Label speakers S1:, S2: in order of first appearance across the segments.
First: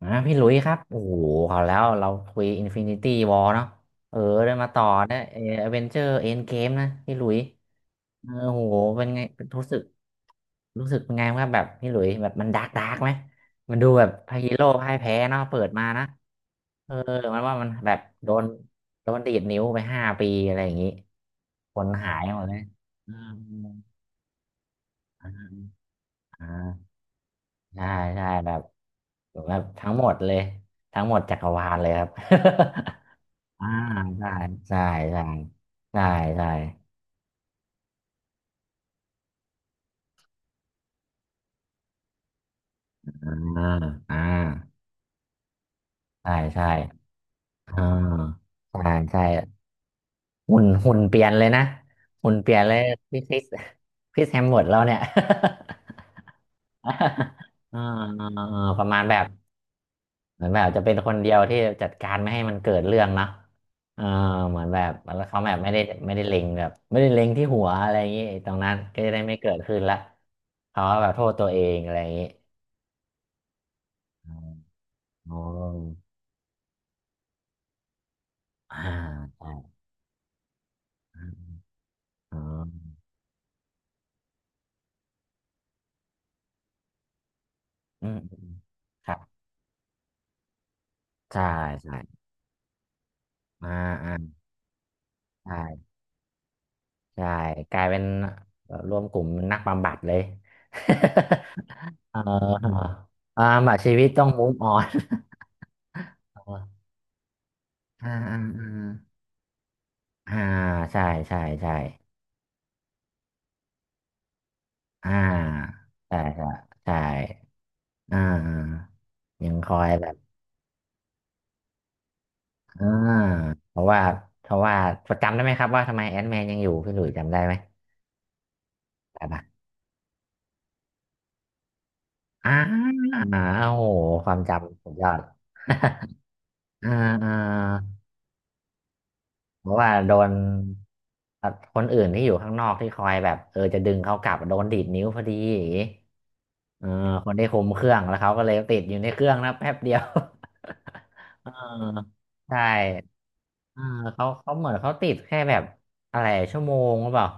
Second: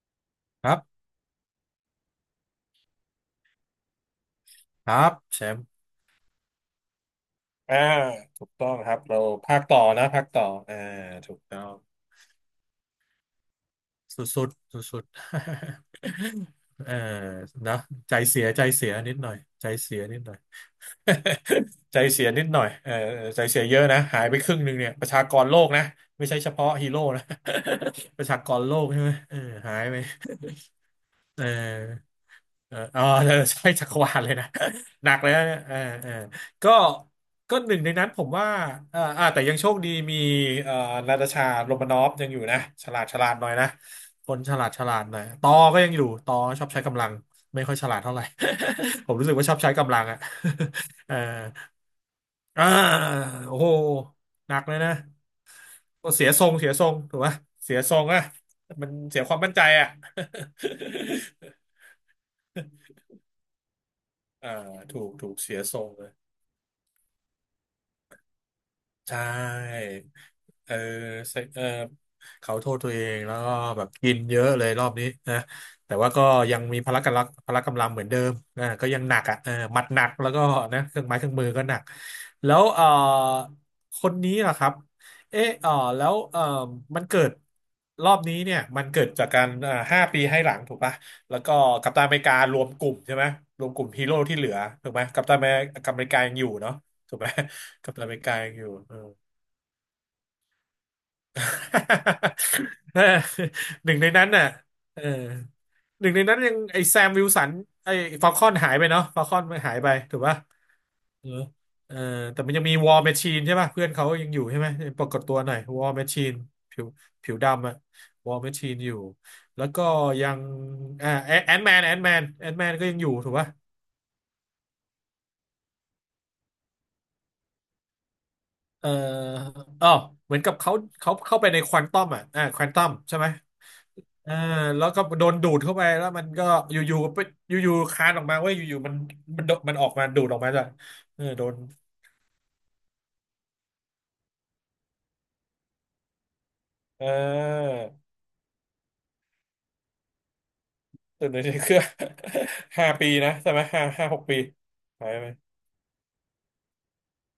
S1: อ่าพี่หลุยส์
S2: ค
S1: ครั
S2: รั
S1: บโอ้
S2: บ
S1: โหเขาแล้วเราคุยอินฟินิตี้ r อลเนาะเออได้มาต่อ
S2: ครับ
S1: นะเอ
S2: แชมป์
S1: เวนเจอร์เอ็นเกมนะ พี่หลุยส์
S2: อ่า
S1: เออ
S2: ถูก
S1: โห
S2: ต้องครับ
S1: เป็น
S2: เรา
S1: ไง
S2: ภาค
S1: รู้สึ
S2: ต่อ
S1: ก
S2: นะภาคต่อ
S1: รู้สึกเป็นไง
S2: ถูก
S1: ครับ
S2: ต้
S1: แบ
S2: อ
S1: บ
S2: ง
S1: พี่หลุยส์แบบมันดาร์กดาร์กไหม มันดูแบบ
S2: สุ
S1: พระฮี
S2: ด
S1: โร่
S2: ๆ
S1: พ่าย
S2: สุด
S1: แพ้เนาะเปิดมา
S2: ๆ
S1: นะ
S2: เอ
S1: เอ
S2: อ
S1: อ มันว่ามัน
S2: นะ
S1: แบบ
S2: ใจ
S1: โด
S2: เสี
S1: น
S2: ยใจเสียนิดห
S1: ดี
S2: น่อย
S1: ดนิ้ว
S2: ใจ
S1: ไป
S2: เสีย
S1: ห้า
S2: นิด
S1: ปี
S2: หน่อย
S1: อะไรอย่างนี้ คน
S2: ใจ
S1: หาย
S2: เสีย
S1: หม
S2: นิ
S1: ด
S2: ด
S1: เล
S2: ห
S1: ย
S2: น่อยเออ
S1: อืม
S2: ใจเสียเยอะนะหายไปครึ่งหนึ่งเนี่ยประชากรโลกนะไม่ใช่เฉพาะฮี
S1: อ่า
S2: โร่นะ
S1: ใช่
S2: ป
S1: ใช่
S2: ระชาก
S1: แบบ
S2: รโลกใช่ไหมเออหาย
S1: ทั้ง
S2: ไป
S1: หมดเลยทั้งหมดจั
S2: เอ
S1: ก
S2: อ
S1: รวาลเลยครับ
S2: เออ ออเออ
S1: อ่า
S2: ใช่จักรวาล
S1: ใช่
S2: เลยนะ
S1: ใช่
S2: หนั
S1: ใช่
S2: กเลยนะเนี่ยเออ
S1: ใช่
S2: เออ
S1: ใช่
S2: ก็ก็หนึ่งในนั้นผมว่าเออแต่ยังโชคดีมีเอ่อนาตาชาโรมานอฟยังอยู่นะฉลาดฉ
S1: อ
S2: ลาดหน่อย
S1: ่า
S2: นะ
S1: อ่า
S2: คนฉลาดฉลาดหน่อยตอก็ยังอยู่ต
S1: ใช่
S2: อช
S1: ใช่
S2: อบใช้กำลัง ไม่ค่อย
S1: อ่า
S2: ฉลาดเท่าไหร่
S1: ใช่
S2: ผม
S1: ใช่
S2: รู้สึกว่าชอบใช้กำลังอ่ะ
S1: หุ่น
S2: เอ
S1: เป
S2: อ
S1: ลี่ยนเลยนะหุ่นเปลี่ยน
S2: อ่า
S1: เลยพี่คริส
S2: โอ้โห
S1: คริสแฮม
S2: หนั
S1: เวิ
S2: ก
S1: ร์ด
S2: เล
S1: เรา
S2: ยนะ
S1: เนี่ย
S2: ก็เสียทรงเสียทรงถูกไหม เสี
S1: อ่า
S2: ยทรงอ่ะ
S1: อ่าอ่าป
S2: มั
S1: ระ
S2: น
S1: มาณแบ
S2: เสีย
S1: บ
S2: ความมั่นใจอ่ะ
S1: เหมือนแบบจะเป็นคนเดียวที่จัดการไม่ให้มันเกิดเรื่องเนาะเออ
S2: อ่า
S1: เหมือนแบบ
S2: ถูก
S1: แล้ว
S2: ถูก
S1: เขาแบ
S2: เสี
S1: บ
S2: ย
S1: ไม่
S2: ท
S1: ได้
S2: รงเลย
S1: ไม่ได้เล็งแบบไม่ได้เล็งที่หัวอะไรอย่างงี้ไอ้ตรงนั้นก็จะ
S2: ใช
S1: ได้ไม่เกิดขึ้น
S2: ่
S1: ละ
S2: เออ
S1: เขาก็แบบโทษ
S2: เซ
S1: ตัวเอ
S2: เออ
S1: งอะไรอย่างงี้
S2: เขาโทษตัวเองแล้วก็แบบกินเยอะเลยรอบนี้
S1: อ๋
S2: นะ
S1: อ
S2: แต่ว่าก็ยังมีพละกำลังพละกำลังเหมือนเดิมนะ
S1: อ่า
S2: ก็ยังหนักอ่ะเออ
S1: ใช่
S2: หมัดหนักแล้วก็นะเครื่องไม้เครื่องมือก็หนัก
S1: อ๋อ
S2: แล้วเออคนนี้ล่ะครับเออเออแล้วเออมันเกิด
S1: อื
S2: รอ
S1: ม
S2: บนี้
S1: อืม
S2: เนี่ยมันเกิ
S1: ค
S2: ด
S1: รับ
S2: จากการห้าปีให้หลังถูกปะแล้ว
S1: ใช่
S2: ก็กัป
S1: ใช่
S2: ตันอเมริการวมกลุ่มใช่ไหมร
S1: อ่า
S2: วมกลุ่มฮี
S1: อ่า
S2: โร่ที่เหลือถูกไหม
S1: ใช่
S2: กัปตันอเมริกายังอยู่เนาะถูกไห
S1: ใช่
S2: ม
S1: กลาย
S2: กัป
S1: เป็
S2: ตั
S1: น
S2: นอเมริกายังอยู่
S1: แบบรวมกลุ่มนักบำบัดเลย เออ
S2: เออ
S1: อ่าแบบ
S2: ห
S1: ชี
S2: นึ่ง
S1: วิ
S2: ใน
S1: ตต้อ
S2: นั้
S1: ง
S2: น
S1: มุ
S2: น่ะ
S1: มออน
S2: เออหนึ่งในนั้นยังไอแซมวิลสันไอ
S1: อ่า
S2: ฟอล
S1: อ่า
S2: คอน
S1: อ่า
S2: หายไปเนาะฟอลคอนมันหายไปถูก
S1: อ่า
S2: ปะ
S1: ใช่
S2: เออ
S1: ใช่ใช่
S2: เออแต่มันยังมีวอ r m แมชชีนใช่ป่ะเพื่อนเขายังอยู่ใช่ไหมปรา
S1: อ่า
S2: กฏตัวหน่อยวอ r m แมช
S1: ใช่
S2: ชีน
S1: ใช่
S2: ผิว
S1: ใช่
S2: ผิวดำอะ
S1: อ่
S2: วอ r m แมชชีน
S1: า
S2: อยู่
S1: ยัง
S2: แล้ว
S1: คอ
S2: ก็
S1: ยแบบ
S2: ยังแอนแมน
S1: อ่า
S2: ก็ยังอยู่ถูกปะ
S1: เพราะว่าเพราะว่าจำได้ไหมครับว่าทำไมแอนแมนยังอยู่พี่หลุยส์จำได้ไหม
S2: เอ่อ
S1: ได้ปะ
S2: อ๋อเหมือนกับเขาเข้าไปในควอนตัมอ่ะอ่า
S1: อ่
S2: ควอนตัม
S1: า
S2: ใช่
S1: โอ้
S2: ไหม
S1: โหค
S2: อ่า
S1: วามจำ
S2: แล้
S1: สุ
S2: ว
S1: ด
S2: ก็
S1: ยอด
S2: โดนดูดเข้าไปแล้วมันก็อ
S1: อ่า
S2: ยู่ๆไป
S1: อ่า
S2: อยู่ๆคานออกมาเว้ยอยู่ๆมันมันโด
S1: เพ
S2: มั
S1: ราะ
S2: นออ
S1: ว่า
S2: กมา
S1: โด
S2: ดูด
S1: น
S2: ออกมาด้ยเออโด
S1: อ่ะ
S2: น
S1: คนอื่นที่อยู่ข้างนอกที่คอยแบบเออจะดึงเขากลับโดนดีดนิ้วพอดีอย่างงี้เออ
S2: เอ
S1: คนที่คุม
S2: อ
S1: เครื่องแล้วเขาก็เลยติดอยู่ในเครื่องนะแป๊บเดียว
S2: ตื่นเล ย
S1: เออ
S2: เครื่อง
S1: ใช่
S2: ห้าปีนะใช่ไหม
S1: เออ
S2: ห้าหก
S1: เขา
S2: ปี
S1: เหมือนเขา
S2: หา
S1: ติ
S2: ย
S1: ดแค่
S2: ไป
S1: แบบอะไรชั่วโมงหรือเปล่า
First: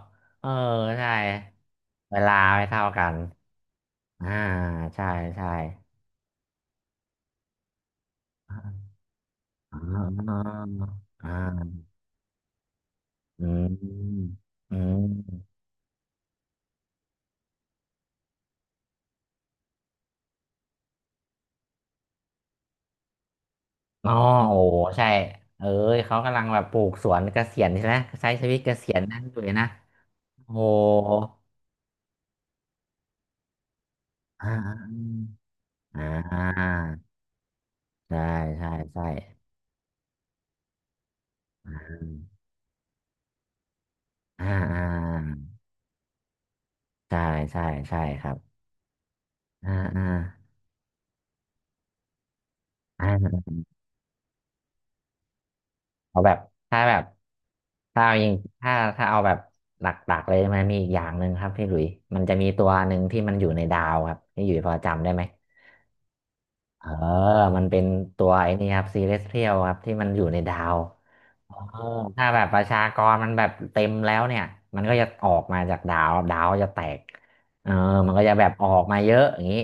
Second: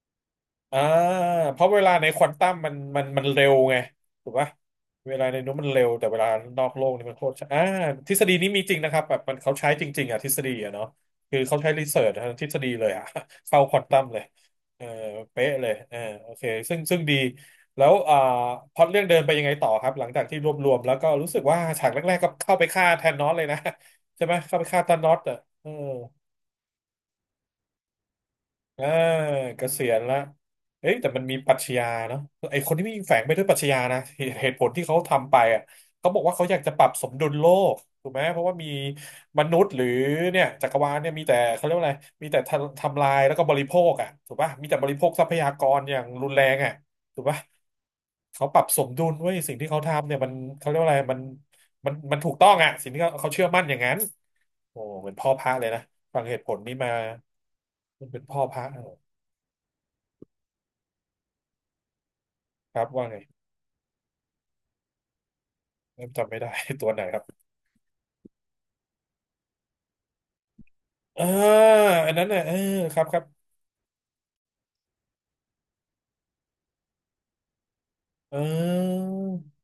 S1: เออ
S2: อ่า
S1: ใช่
S2: เพราะเวลาใน
S1: เว
S2: ควอ
S1: ลา
S2: นตัม
S1: ไม่เท่ากัน
S2: มันเร็วไง
S1: อ่า
S2: ถูกปะ
S1: ใช่
S2: เวลาใน
S1: ใช่
S2: นู้นมันเร็วแต่เวลานอกโลกนี่มันโคตรช้าอ่าทฤษฎีนี้ มีจริง
S1: อ่า
S2: นะครับแบบมันเขาใช้
S1: อ
S2: จริงๆอ่ะทฤษ
S1: ่า
S2: ฎีอ่ะเนาะคือเขา
S1: อา
S2: ใช้รีเสิร์ชทางทฤษฎีเลยอ่ะ
S1: อื
S2: เข้าควอนตัมเลย
S1: มอื
S2: เออเป๊ะ
S1: ม
S2: เลยเออโอเคซึ่งดีแล้วอ่าพล็อตเรื่องเดินไปยังไงต่อครับหลังจากที่รวบรวมแล้วก็รู้สึกว่าฉากแรกๆก็เข้าไปฆ่าแทนนอสเลยนะ
S1: อ๋อ
S2: ใช่ไหม
S1: โอ้
S2: เข้าไปฆ่าธา
S1: ใช่
S2: นอสอ่ะ
S1: เอ้
S2: เออ
S1: ยเขากำลังแบบปลูกสวนเกษียณใช่ไหมใช้ชีวิตเก
S2: อ่า
S1: ษียณนั่นอยู่เลย
S2: เก
S1: นะ
S2: ษียณละ
S1: โอ้
S2: เอ้ยแต่มันมีปรัชญาเนาะไอคนที่มีแฝงไปด้วยปรัชญานะเห
S1: อ่า
S2: ตุผลที่เขาทำไปอ่ะ
S1: อ่า
S2: เขาบอกว่า
S1: อ่
S2: เขาอยากจะปรับส
S1: า
S2: มดุลโลกถูก
S1: ใช่
S2: ไหมเพราะว่ามี
S1: ใช่ใช่
S2: มนุษย์หรือเนี่ยจักรวาลเนี่ยมีแต่เขาเรียกว่าอะไร
S1: อื
S2: มี
S1: ม
S2: แต่ทำลายแล้วก็บริโภคอ่ะถูกป่ะ
S1: อ่า
S2: มี
S1: อ่
S2: แต่บริโภคทรัพ
S1: า
S2: ยากรอย่างรุนแรงอ่ะ
S1: ใช่
S2: ถูกป่ะ
S1: ใช่ใช่ครับ
S2: เขาปรับสมดุลไว้ยสิ่งที่
S1: อ่า
S2: เขา
S1: อ่า
S2: ทำเนี่ยมันเขาเรียกว่าอะไรมันถูกต้องอ่ะสิ่งที่เขา
S1: อ่า
S2: เชื่อมั่นอย่างนั้นโอ้เหมือนพ่อพระเลยนะฟั
S1: เอา
S2: ง
S1: แบ
S2: เห
S1: บ
S2: ตุผลนี้
S1: ถ้า
S2: มา
S1: แบบถ้า
S2: มัน
S1: เอา
S2: เป็น
S1: ยิง
S2: พ่อพระ
S1: ถ้า
S2: เออ
S1: เอาแบบหลักๆเลยมันมีอีกอย่างหนึ่งครับพี่หลุยมันจะมีตัว
S2: ครับ
S1: หนึ่ง
S2: ว่าไง
S1: ที่มันอยู่ในดาวครับพี่หลุยพอจำได้ไหม
S2: เริ่มจำไม่ได้
S1: เอ
S2: ตั
S1: อ
S2: วไหนครับ
S1: มันเป็นตัวไอ้นี่ครับซีเ e สเทียลครับที่มันอยู่ในดาว เ
S2: อ่า
S1: ออ
S2: อันนั้
S1: ถ้า
S2: น
S1: แบ
S2: น่ะ
S1: บ
S2: เอ
S1: ป
S2: อ
S1: ระชาก
S2: ครับ
S1: ร
S2: ครับ
S1: มันแบบเต็มแล้วเนี่ยมันก็จะออกมาจากดาวดาวจะแตกเออมันก็จะ
S2: เ
S1: แบบออกมา
S2: ออ
S1: เยอะอย่างนี้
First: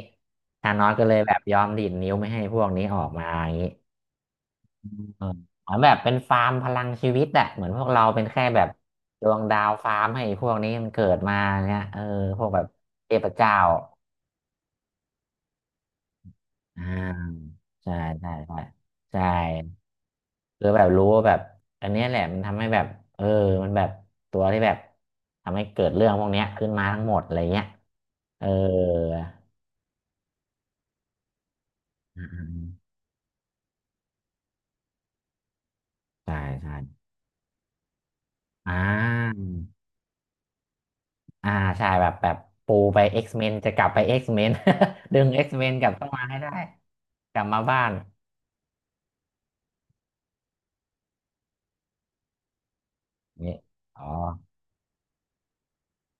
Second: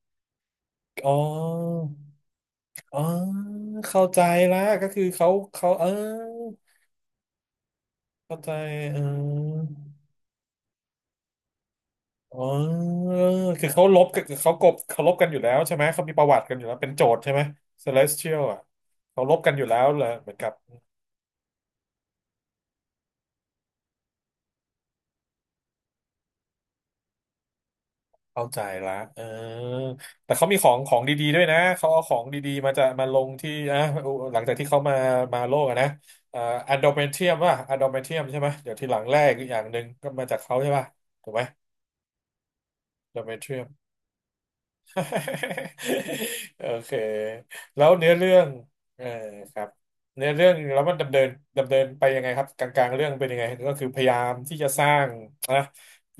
S1: ธานอสก็เล
S2: อ๋
S1: ยแบบยอมดี
S2: อ
S1: ดนิ้วไม่ให้พวกนี้อ
S2: อ๋อ
S1: อกมาอย่างนี้
S2: เข้าใจละก็คือ
S1: เออเห
S2: เขา
S1: มือน
S2: เอ
S1: แบ
S2: อ
S1: บเป็นฟาร์มพลังชีวิตอะเหมือนพวกเราเป็น
S2: เข้า
S1: แค่
S2: ใจ
S1: แบบ
S2: เอ
S1: ดวงดา
S2: อ
S1: วฟาร์มให้พวกนี้มันเกิดมาเนี่ยเออพ
S2: อ๋
S1: วกแบบ
S2: อ
S1: เทพเจ้า
S2: คือเขาลบกับเขากบเขาลบกันอยู่แล้วใช่ไหมเขามีประวัติกันอยู่แล้ว
S1: อ่
S2: เป็นโจทย์ใช่ไหม
S1: าใช่ใช่
S2: Celestial
S1: ใช่
S2: อ่ะ
S1: ใช่
S2: เขาลบกันอยู่แล้วเหรอเหมือนกับ
S1: คือแบบรู้ว่าแบบอันเนี้ยแหละมันทำให้แบบเออมันแบบตัวที่แบบทำให้เกิดเรื่องพวกเนี้ยขึ้นมาทั้งหมดอะไรเงี้ยเอ
S2: เข้าใจละ
S1: อ
S2: เออแต่เขามีของของดีๆด้วยนะเขาเอาขอ
S1: อื
S2: งดีๆมาจะ
S1: ม
S2: มาลงที่อ่ะ หลังจากที่เขามามาโลกอะนะ
S1: ๆๆใช่
S2: เอ่อ
S1: ใช่
S2: แอนโดเมเทียมใช่ไหมเดี๋
S1: อ่
S2: ยวทีหลังแรก
S1: า
S2: อกอย่างหนึ่งก็มาจากเขาใช่ป่ะถูกไหม
S1: อ่าใช่แบบปูไป
S2: แอนโดเม
S1: X-Men
S2: เทียม
S1: จะกลับไป X-Men ดึง X-Men กลับเข้ามาให้ได้
S2: โอเค
S1: กลับมาบ้า
S2: แล้ว
S1: น
S2: เนื้อเรื่องเออครับเนื้อเรื่องแล้วมันดำเนินไปยังไงครับกลางๆเรื่องเป็นยังไง
S1: นี่
S2: ก็คือพ
S1: อ๋อ
S2: ยายามที่จะสร้างนะ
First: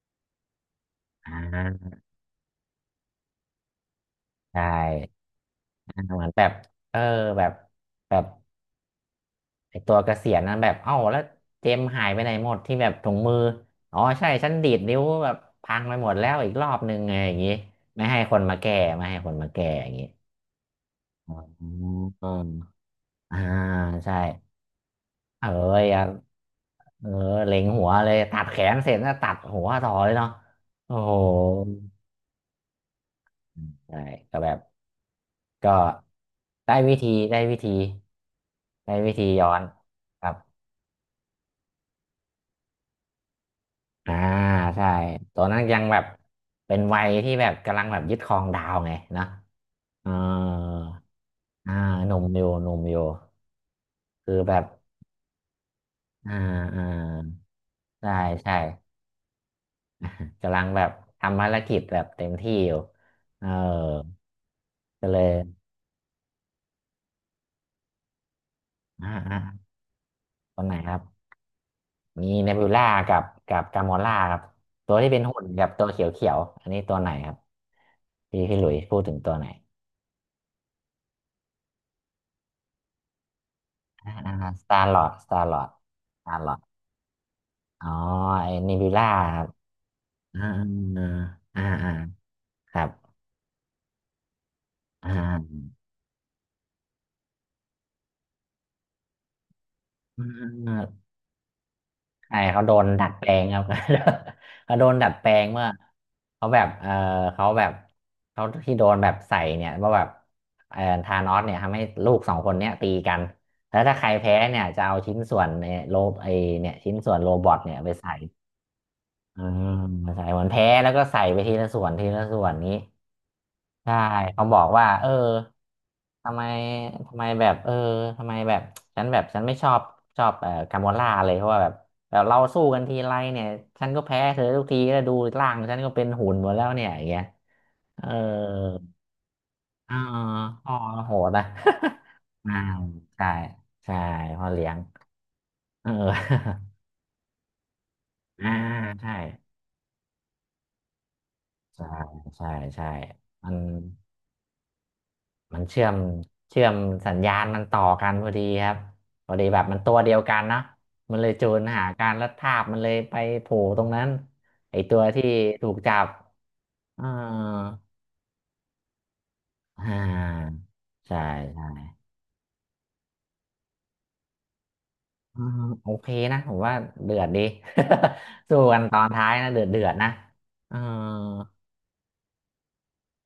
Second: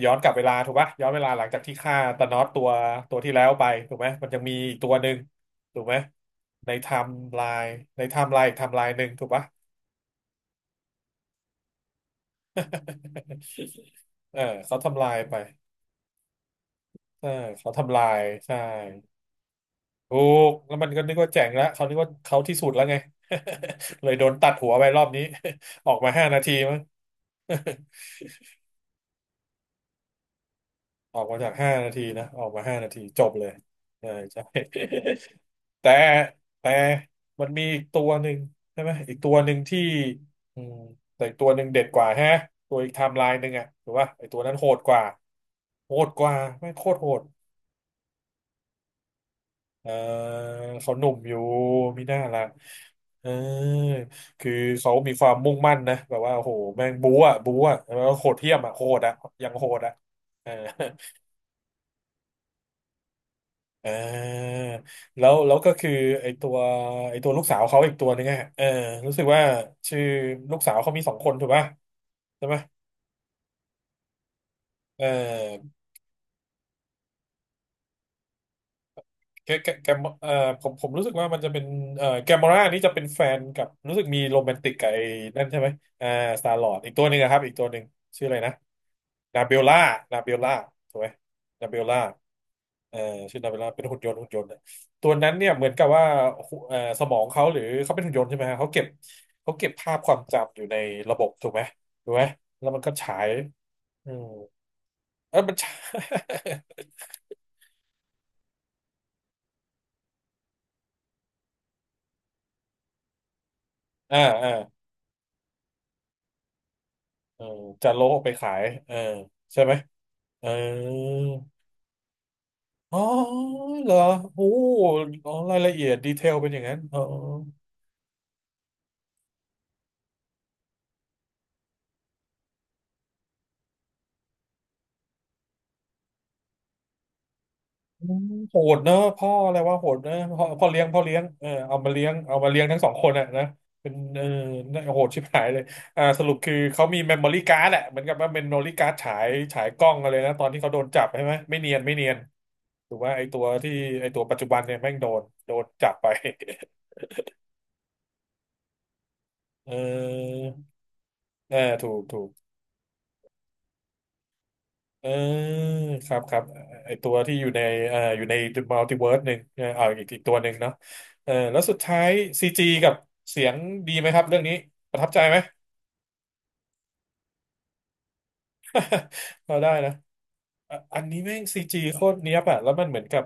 S2: ย้อนกลับเวลาถูกปะย้อนเว
S1: อ่
S2: ลาหลังจากที่
S1: า
S2: ฆ่าตานอสตัวที่แล้วไปถูกไหมมันยังมี
S1: ใช่
S2: อีกตัวหนึ่งถูกไหม
S1: อ่าเหมือนแบบ
S2: ในไท
S1: เออ
S2: ม์ไล
S1: แบบ
S2: ใน
S1: แบ
S2: ไท
S1: บ
S2: ม์ไลน์หนึ่งถูกปะ
S1: ไอตัวเกษียณนั้นแบบเอ้าแล้วเจมส์หายไปไหนหมดที่แบบถุงมือ อ๋อใช่
S2: เออ
S1: ฉันดี
S2: เขา
S1: ดนิ้ว
S2: ทำลาย
S1: แบ
S2: ไป
S1: บพังไปหมดแล้วอีกรอบนึงไง
S2: เอ
S1: อ
S2: อ
S1: ย่างงี้
S2: เขาทำลา
S1: ไม่ให้
S2: ย
S1: คนมา
S2: ใช่
S1: แก้ไม่ให้คนมาแก้อย่างงี้
S2: ถูกแล้วมันก็นึกว่า
S1: อ๋
S2: แจ๋งแล้วเขานึก
S1: อ
S2: ว่าเขาที่สุดแล้วไง
S1: อ่า
S2: เล
S1: ใช่
S2: ยโดนตัดหัวไปรอบนี้
S1: เอ้ย
S2: ออก
S1: อ่ะ
S2: มา5 นาทีมั้ง
S1: เออเล็งหัวเลยตัดแขนเสร็จแล้วตัดหัวต่อเลยเนาะโอ้โห
S2: ออกมาจาก5 นาทีนะออกมาห้านาทีจบเลย
S1: ใช่
S2: ใช่
S1: ก็
S2: ใช่
S1: แบบก็
S2: แต่แต่
S1: ได้วิธีได้
S2: มัน
S1: วิ
S2: มี
S1: ธี
S2: อีกตัวหนึ่งใช่ไหมอีกตัว
S1: ย้
S2: ห
S1: อ
S2: นึ่ง
S1: น
S2: ที่
S1: ครับ
S2: อืมแต่อีกตัวหนึ่งเด็ดกว่าฮะตัวอีกไทม์ไลน์หนึ่งอะถูกป่ะ
S1: อ่า
S2: ไอตัวนั้นโหด
S1: ใช่
S2: กว่า
S1: ตัวนั้นยัง
S2: โห
S1: แบบ
S2: ดกว่าไม่ง
S1: เป็น
S2: โคตร
S1: วั
S2: โห
S1: ย
S2: ด
S1: ที่แบบกำลังแบบยึดครองดาวไงเนอะ
S2: เออ
S1: เออ
S2: เขาหนุ่มอยู่
S1: อ่า
S2: มี
S1: ห
S2: ห
S1: นุ่
S2: น้า
S1: มอ
S2: ละ
S1: ยู่หนุ่มอยู่
S2: เออ
S1: คือ
S2: คื
S1: แบ
S2: อ
S1: บ
S2: เขามีความมุ่งมั่นนะแบบ
S1: อ่า
S2: ว่าโอ้โห
S1: อ่า
S2: แม่งบู๊อะบู๊อะแล้ว
S1: ใช่
S2: ก็โหดเหี้
S1: ใช่
S2: ยมอะโหดอะยังโหดอะเออ
S1: กำลังแบบทำภารกิจแบบเต็มที่อยู่เออ
S2: เออ
S1: ก็เล
S2: แล้
S1: ย
S2: วแล้วก็คือไอตัวไอตัวลูกสาวเขาอีกตัวนึงอะเออ
S1: อ่า
S2: รู้สึก
S1: อ่า
S2: ว่าชื่อลู
S1: ค
S2: ก
S1: นไห
S2: สา
S1: น
S2: ว
S1: ค
S2: เขา
S1: รับ
S2: มีสองคนถูกป่ะ
S1: มี
S2: ใช่
S1: เน
S2: ไหม
S1: บิวล่ากับกามอล่าครับตัว
S2: เอ
S1: ที่เป็นหุ่นกั
S2: อ
S1: บตัวเขียวๆอันนี้ตัวไหนครับพี่หลุยส์พูดถึงตัวไหน
S2: แกมผมรู้สึกว่ามันจะเป็นแกมอรานี่จะเป็นแฟนกับรู้สึกมีโร
S1: อ่า
S2: แมน
S1: ส
S2: ติก
S1: ตา
S2: กั
S1: ร์
S2: บ
S1: ล
S2: ไอ้
S1: อร์ดสตา
S2: นั่น
S1: ร์ล
S2: ใช่
S1: อร์
S2: ไหม
S1: ด
S2: อ่า
S1: สตาร์
S2: ส
S1: ล
S2: ตา
S1: อ
S2: ร์ลอร์ดอีกตัวหนึ่งนะครับ อีกตัวหนึ่
S1: อ๋
S2: ง
S1: อ
S2: ชื่ออะไร
S1: ไอ้
S2: นะ
S1: เนบิวล่าค
S2: นา
S1: รับ
S2: เบลล่านาเบล
S1: อ่า
S2: ล่าถู
S1: อ
S2: กไหม
S1: ่า
S2: นาเบล
S1: อ่า
S2: ล่า
S1: ครับ
S2: เอ่อชื่อนาเบล่าเป็นหุ่นยนต์หุ่นยนต์เนะตั
S1: อ่า
S2: วนั้นเนี่ยเหมือนกับว่าหุเอ่อสมองเขาหรือเขาเป็นหุ่นยนต์ใช่ไหมฮะเขาเก็บเขาเก็บภาพความจำอยู่ใน
S1: อ่า
S2: ระบบถูกไหมถูกไหม
S1: ใช่เขา
S2: แล้
S1: โด
S2: วมัน
S1: น
S2: ก็
S1: ดัด
S2: ฉา
S1: แป
S2: ย
S1: ลงครับ
S2: อืม
S1: เขาโดนดัดแปล
S2: เออ
S1: ง
S2: มัน
S1: เมื่อ
S2: ฉา
S1: เขา
S2: ย
S1: แบบเออเขาแบบเขาที่โดนแบบใส่เนี่ยว่าแบบเออธานอสเนี่ยทำให้ลูก2 คนเนี่ยตีกันแล้วถ้าใคร
S2: อ่า
S1: แพ้
S2: อ่า
S1: เนี่ยจะเอาชิ้นส่วนในโรบไอเนี่ยชิ้นส่วนโร
S2: เออ
S1: บอทเนี่ยไป
S2: จะโละ
S1: ใส่
S2: ออกไปขายเออ
S1: อื
S2: ใช่
S1: ม
S2: ไหม
S1: ใส่เหมือ
S2: เอ
S1: น
S2: อ
S1: แพ้แล้วก็ใส่ไปทีละส่วนทีละส่วนนี้
S2: อ๋อเหร
S1: ใช่
S2: อโอ้
S1: เขาบอกว่า
S2: อ๋อรายละเอียดดีเท
S1: ทำ
S2: ล
S1: ไม
S2: เป็นอย่างนั้นเออ
S1: ทำไมแบบเออทำไมแบบฉันไม่ชอบชอบกาโมล่าเลยเพราะว่าแบบเราสู้กันทีไรเนี่ยฉันก็แพ้เธอทุกทีแล้วดูร่างฉันก็เป็นหุ่นหมดแล้วเนี่ยอย่างเงี้ยเอ
S2: อื
S1: อ
S2: มโหดเนอะพ่ออะไรว่าโห
S1: อ๋อ
S2: ดเนอะพ่อพ่อ
S1: พ่อ
S2: เลี้ยงพ่อ
S1: โห
S2: เลี้ยง
S1: ดนะ
S2: เออเอามาเลี้ยงเอา มา
S1: อา
S2: เลี้ยงทั้ง
S1: ว
S2: สองคนอะ
S1: ใช่
S2: นะเป็
S1: ใช่
S2: นเออ
S1: พ่อเลี้ยง
S2: น่าโหดชิบหายเลย
S1: เอ
S2: อ่าสรุปคือ
S1: อ
S2: เขามีเมมโมรี่การ์ดอะเหมือนกับว่าเม ม
S1: อ่า
S2: โมรี่การ์ด
S1: ใช่
S2: ฉายฉายกล้องอะไรนะตอนที่เขาโดนจับใช่ไหมไม่เนียน
S1: ใช่
S2: ไม่เนียน
S1: ใช่ใช่
S2: ถือว่าไอตัว
S1: มัน
S2: ที่ไอตัวปัจจุบันเนี่ยแม่งโดนโด
S1: มัน
S2: น
S1: เชื่อ
S2: จับ
S1: ม
S2: ไป
S1: เชื่อมสัญญาณมันต่อกันพอดีครับพอดีแบบ มันตัวเดียวกัน
S2: เออ
S1: เนอะมันเลยจู
S2: เออ
S1: นหา
S2: ถูก
S1: การ
S2: ถู
S1: แล้ว
S2: ก
S1: ทาบมันเลยไปโผล่ตรงนั้นไอตัว
S2: เออ
S1: ที่ถูกจับ
S2: ครับครับไอ
S1: อ่า
S2: ตัวที่อยู่ในอยู่ในมัลติเวิร์สหนึ่งเออเอา
S1: อ่
S2: อีกตัวห
S1: า
S2: นึ่งเนาะ
S1: ใช่
S2: เออแล้ว
S1: ใช่
S2: สุดท้ายซีจีกับเสียงดีไหมครับเรื่องนี้ประทับใจไหม
S1: อ่าโอเคนะผมว่าเดือดดี สู้กันตอนท้าย นะ
S2: เรา
S1: เดือด
S2: ได้
S1: เดือ
S2: นะ
S1: ดนะเอ่า
S2: อ่ะอันนี้แม่งซีจีโคตรเนี้ยบอะแล้วมันเหมือนกับ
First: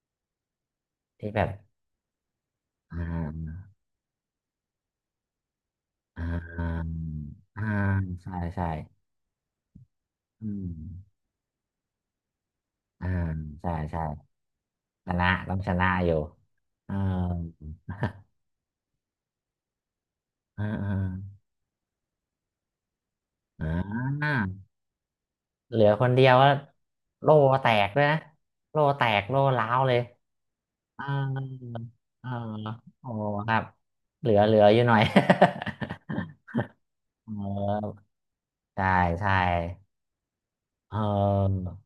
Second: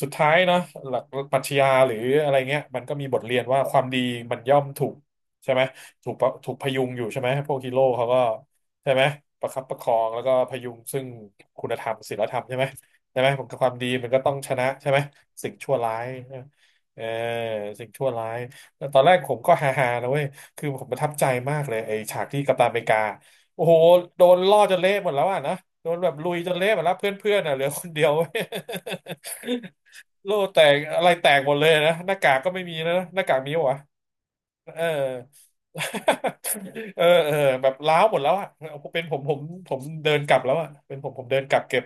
S2: สุดท้ายเนาะหลัก
S1: ที่
S2: ป
S1: แบ
S2: รั
S1: บ
S2: ชญาหรืออะไรเงี้ยมันก็
S1: อ่
S2: มีบทเรียน
S1: า
S2: ว่าความดีมันย่อมถูกใช่ไหมถูก
S1: อ่
S2: ปะถูกพยุง
S1: า
S2: อยู่ใช่ไหมพวก
S1: อ่า
S2: ฮีโร่เขาก็
S1: ใช่ใช่
S2: ใช่ไหมประคับประคองแล้วก็
S1: อื
S2: พยุ
S1: ม
S2: งซึ่งคุณธรรมศีลธรรมใช่ไหม
S1: อ่า
S2: ใช่ไหมผมค
S1: ใช่
S2: วามดี
S1: ใช่
S2: มันก็ต้องชนะใช่ไหม
S1: ชนะ
S2: สิ่
S1: ต้
S2: ง
S1: องช
S2: ชั่ว
S1: นะ
S2: ร้าย
S1: อยู่เออ
S2: เออสิ่งชั่วร้ายแต่ตอนแรกผมก็ฮาๆนะเว้ย
S1: เอ อ
S2: คือผ
S1: เอ
S2: ม
S1: อ
S2: ประทับใจมากเลยไอ้ฉากที่กัปตันอเมริกา
S1: อ
S2: โอ้โหโดนล่อ
S1: ่า
S2: จนเละหมดแล้วอ่ะนะ
S1: เหลื
S2: โด
S1: อ
S2: น
S1: ค
S2: แบ
S1: น
S2: บ
S1: เดีย
S2: ลุ
S1: ว
S2: ย
S1: ก็
S2: จนเละหมดแล้วเพ
S1: โล่
S2: ื่อนๆอ่ะเหลื
S1: แต
S2: อค
S1: ก
S2: น
S1: ด้
S2: เดี
S1: วย
S2: ยว
S1: นะโล่ แตกโล่ร้าวเลย
S2: โล่แตก
S1: เอ
S2: อะ
S1: อ
S2: ไรแตกหมดเลยนะหน้า
S1: เออ
S2: กากก็ไม่มีแล้วนะ
S1: โอ้
S2: หน้ากาก
S1: ค
S2: มี
S1: รับ
S2: วะ
S1: เหลือเหลืออ
S2: เอ
S1: ยู่
S2: อ
S1: หน่อย
S2: เออเอ อแบบ
S1: เออ
S2: ล้าวหมดแล้วอ่ะ
S1: ใช่
S2: เป็นผม
S1: ใช่
S2: ผมผมเดินกลับแล้วอ่ะเป็
S1: เอ
S2: นผมเดินกลับ
S1: อ
S2: เก็บ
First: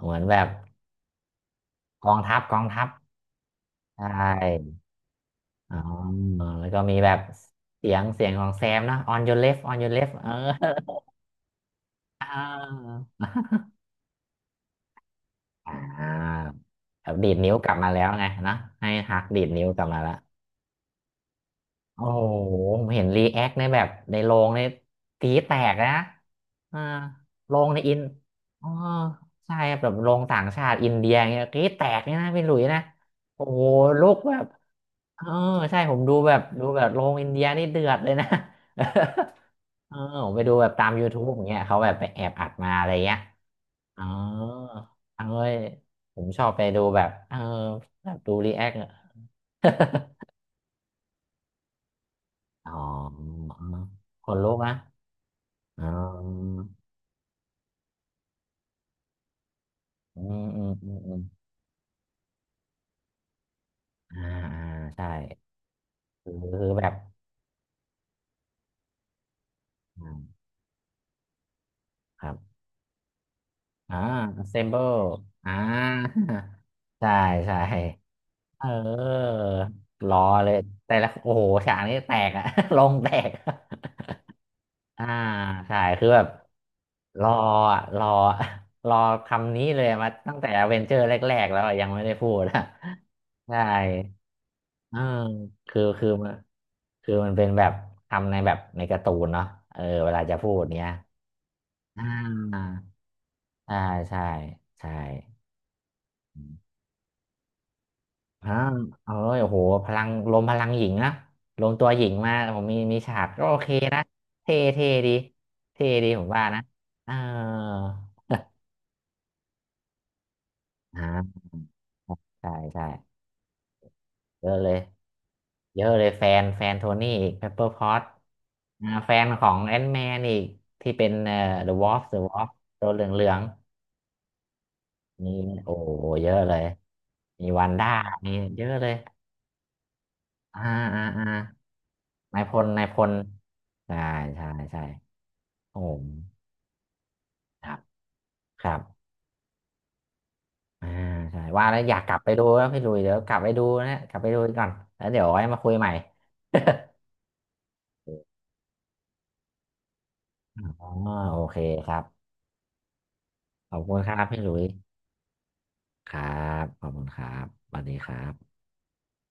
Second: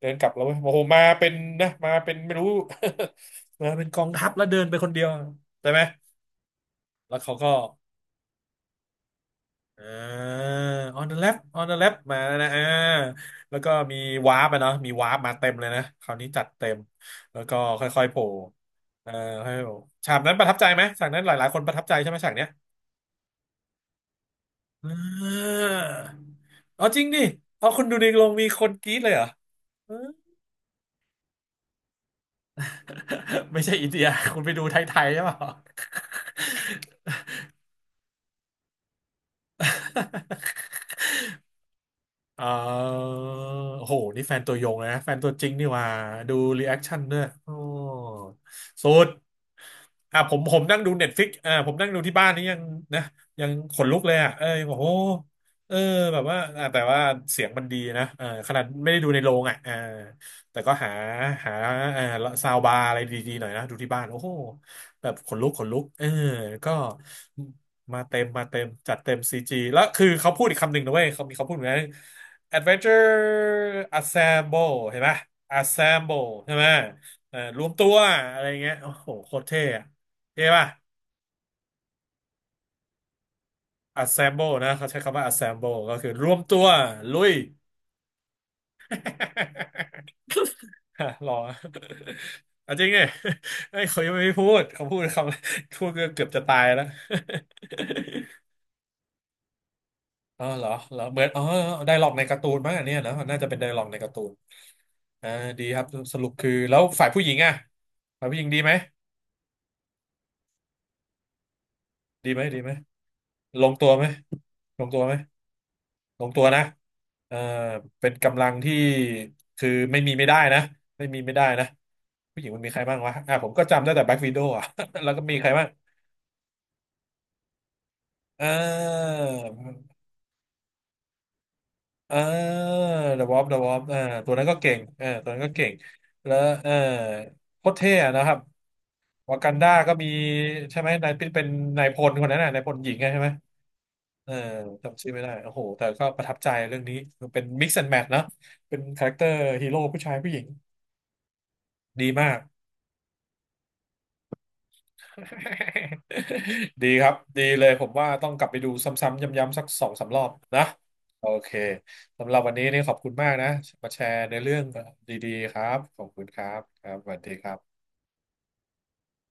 S2: เดิ
S1: หมื
S2: น
S1: อน
S2: กลับ
S1: แบ
S2: แล้ว
S1: บ
S2: เว้ยโอ้โหมาเป็นนะมา
S1: ก
S2: เป็
S1: อ
S2: น
S1: ง
S2: ไม่
S1: ทัพ
S2: รู้
S1: กองทัพ
S2: มาเป็นก
S1: ใช
S2: องทัพแล้วเดิน
S1: ่
S2: ไปคนเดียวใช่
S1: อ๋อ
S2: ไหม
S1: แล้วก็มีแบ
S2: แล้
S1: บ
S2: วเขาก็
S1: เสียงเสียงของแซมนะ on your left on your
S2: อ่
S1: left เออ
S2: า on the left on the left มา
S1: อ่
S2: แล้วนะอ่า
S1: า
S2: แล้วก็มีวาร์ปอะเนาะมีวาร์ปมาเต็มเล
S1: อ่
S2: ยนะ
S1: า
S2: คราวนี้จัดเต็ม
S1: แบบดีด
S2: แล้ว
S1: นิ้ว
S2: ก็
S1: กลับมาแล้
S2: ค่อย
S1: ว
S2: ๆโผล่
S1: ไงนะให้
S2: เอ่อ
S1: ฮักดีด
S2: ให้
S1: นิ้ว
S2: โผล่
S1: กลับมาแล้ว
S2: ฉากนั้นประทับใจไหมฉากนั้นหลายๆคนประทับใจ
S1: โอ้
S2: ใช่ไหม
S1: โห
S2: ฉากเนี้ย
S1: ผมเห็นรีแอคในแบบในโรงใน
S2: อ่
S1: ตีแตกนะ
S2: า
S1: อ่า
S2: เอาจริงดิ
S1: โรง
S2: เอา
S1: ใน
S2: คน
S1: อิ
S2: ดู
S1: น
S2: ในโรงมีค
S1: อ๋อ
S2: นกรี๊ดเลยเหรอ
S1: ใช่ครับแบ
S2: เอ
S1: บ
S2: อ
S1: โรงต่างชาติอินเดียเงี้ยตีแตกเนี่ยนะพี่หลุยนะโอ้โห
S2: ไม่ใช่อินเดี
S1: ลุ
S2: ย
S1: กแบ
S2: คุณ
S1: บ
S2: ไปดูไทยๆ
S1: เอ
S2: ใช่
S1: อ
S2: เปล่า
S1: ใช่ผมดูแบบดูแบบโรงอินเดียนี่เดือดเลยนะ เออผมไปดูแบบตาม YouTube อย่าง เงี้ยเขาแบบไปแอบ
S2: เ
S1: อัดมาอะไร
S2: ออ
S1: เงี้ย
S2: โห
S1: อ๋อ
S2: นี่แฟนตัวยงเลยนะแฟน
S1: เอ้
S2: ตัวจริง
S1: ย
S2: นี่หว่า
S1: ผม
S2: ดู
S1: ชอบไป
S2: รีแอ
S1: ดู
S2: คชั่
S1: แบ
S2: น
S1: บ
S2: ด้วยโอ้
S1: แบบดูรีแอค
S2: สุด
S1: อ
S2: อ่ะผมนั่งดูเน็ตฟิกอ่าผมนั่งดูที่บ้านนี่ยัง
S1: ๋อ
S2: นะยังขนลุกเลย
S1: ค
S2: อ่ะ
S1: น
S2: เออ
S1: ลุก
S2: ยัง
S1: นะ
S2: บอกโอ้เออ
S1: อ๋อ
S2: แบบว่าอ่ะแต่ว่าเสียงมันดีนะเออขนาดไม่ได้ดูในโรงอ่ะเออ
S1: อืม
S2: แต่
S1: อืม
S2: ก็
S1: อื
S2: หา
S1: มอืม
S2: หาเออซาวบาร์อะไรดีๆหน่อยนะดูที่บ้าน
S1: อ่า
S2: โอ้โห
S1: อ่าใช่
S2: แบบขนลุกขนลุกเออ
S1: คือคือ
S2: ก็
S1: แบบ
S2: มาเต็มมาเต็มจัดเต็มซีจีแล้วคือ
S1: อ่า
S2: เขาพูดอีกคำหนึ่งนะเว้ยเขามีเขาพูดเหมือนกัน
S1: ครับ
S2: Adventure
S1: อ่า
S2: Assemble
S1: assemble
S2: เห็นปะ
S1: อ่า
S2: Assemble ใช่ไหม
S1: ใช่ใช่
S2: รวมตัวอะไร
S1: เ
S2: เงี้ยโอ้โหโค
S1: ออ
S2: ตรเท่อะ
S1: รอ
S2: เท่
S1: เลย
S2: ปะ
S1: แต่ละโอ้โหฉากนี้แตกอะ ลงแตก
S2: Assemble นะเขาใช้
S1: อ่า
S2: คำว่า
S1: ใช่
S2: Assemble ก็
S1: คือ
S2: คือ
S1: แบ
S2: ร
S1: บ
S2: วมตัวลุ
S1: รอ
S2: ย
S1: อะรอ รอคำนี้เลยมาตั้งแต่อเวนเจอร์แร
S2: หรอ
S1: กๆแล้วอะยังไม่ได้พูดอะ
S2: เอาจริง เนี่ย
S1: ใช่
S2: ไอ้ยเขายังไม่พูดเขา
S1: เอ
S2: พู
S1: อ
S2: ด คำ
S1: คือ
S2: พูดก็
S1: คือ
S2: เกือ
S1: มั
S2: บ
S1: น
S2: จะตายแล้ว
S1: คือมันเป็น แบบคำในแบบในการ์ตูนเนาะเออเวลาจะ
S2: อ๋อ
S1: พูด
S2: เหรอ
S1: เนี้ย
S2: เหรอเหมือนอ๋อได
S1: อ่
S2: ร็อกในการ์ตูน
S1: า
S2: มั้งอันเนี่ยนะน่าจะเป็นได
S1: ใช่
S2: ร็อกในการ์
S1: ใช่
S2: ตูน
S1: ใช่
S2: อ่าดีครับสรุป
S1: อื
S2: คือ
S1: ม
S2: แล้วฝ่ายผู้หญิงอ่ะฝ่ายผู้หญิง
S1: อา
S2: ดีไหม
S1: วเอาเลยโอ้โหพลังลมพลังหญิงนะลมตัวหญิง
S2: ดี
S1: มา
S2: ไหม
S1: ผ
S2: ดี
S1: ม
S2: ไหม
S1: มีมีฉากก็โอ
S2: ล
S1: เค
S2: งตัว
S1: นะ
S2: ไหม
S1: เท่
S2: ล
S1: เท่
S2: งตัว
S1: ดี
S2: ไหม
S1: เท่ดีผ
S2: ล
S1: ม
S2: งตั
S1: ว่า
S2: ว
S1: นะ
S2: นะ
S1: เออ
S2: เออเป็นกำลังที่คือไม่มีไม่ได้นะไม่มีไม่
S1: อ่า
S2: ได้นะผู้หญิ
S1: ใช่
S2: งมันมีใค
S1: ใช่
S2: รบ้างวะอ่ะผมก็จำได้แต่แบ็ k ว i ด o
S1: เย
S2: w
S1: อะ
S2: อ่ะ
S1: เลย
S2: แล้วก็มีใครบ้าง
S1: เยอะเลยแฟนโทนี่อีกเพปเปอร์พอต
S2: อ่
S1: อ่าแฟ
S2: า
S1: นของแอนแมนอีกที่เป็นเดอะวอล์ฟ
S2: อ
S1: เดอะวอล์ฟ
S2: ่า
S1: ตัวเหล
S2: เด
S1: ื
S2: อะ
S1: อ
S2: วอ
S1: ง
S2: ลเดอะวออ่าตัวนั้นก็เก่งเออ
S1: ๆ
S2: ตัว
S1: นี่
S2: นั้นก็เก่
S1: โอ้
S2: ง
S1: โหเย
S2: แล้ว
S1: อะเลย
S2: เออ
S1: มี
S2: โค
S1: วัน
S2: ตร
S1: ด้า
S2: เท่อะนะค
S1: มี
S2: รับ
S1: เยอะเลย
S2: วากันดาก็มี
S1: อ่า
S2: ใช่ไหม
S1: อ่า
S2: นาย
S1: อ่า
S2: เป็นนายพลคนนั้
S1: นา
S2: น
S1: ย
S2: น่ะ
S1: พ
S2: นาย
S1: ล
S2: พล
S1: นาย
S2: หญิ
S1: พ
S2: งไง
S1: ล
S2: ใช่ไหม
S1: ใช่
S2: เออ
S1: ใช่ใช่
S2: จำชื่อไม่ได้โอ้โห
S1: โอ้
S2: แต่
S1: โห
S2: ก็ประทับใจเรื่องนี้คือเป็น
S1: ค
S2: mix
S1: รับ
S2: and match นะ
S1: ครั
S2: เป็น
S1: บ
S2: คาแรคเตอร์ฮีโร่ผู้ชายผู้หญิง
S1: อ่าใช่ว่าแล้วอยาก
S2: ดี
S1: กลับไป
S2: มาก
S1: ดูแล้วพี่ลุยเดี๋ยวกลับไปดูนะกลับไปดูก่อนแล้วเดี๋ยวไว้มาคุยใหม่
S2: ดีครับดีเลยผมว่าต้องกลับไปดูซ้ำๆย้ำๆสักสองสามรอบนะ
S1: อ๋อ
S2: โอ
S1: โอ
S2: เค
S1: เคครับ
S2: สำหรับวันนี้นี่ขอบคุณมากนะ
S1: ขอบ
S2: มา
S1: คุ
S2: แช
S1: ณครั
S2: ร์
S1: บ
S2: ใน
S1: พี่หลุ
S2: เรื่อ
S1: ย
S2: ง
S1: ส์
S2: ดีๆครับขอ
S1: ค
S2: บ
S1: รั
S2: คุณครับ
S1: บข
S2: ค
S1: อบ
S2: รับ
S1: คุ
S2: ส
S1: ณค
S2: วัส
S1: รั
S2: ดีค
S1: บ
S2: รั
S1: ส
S2: บ
S1: วัสดีครับ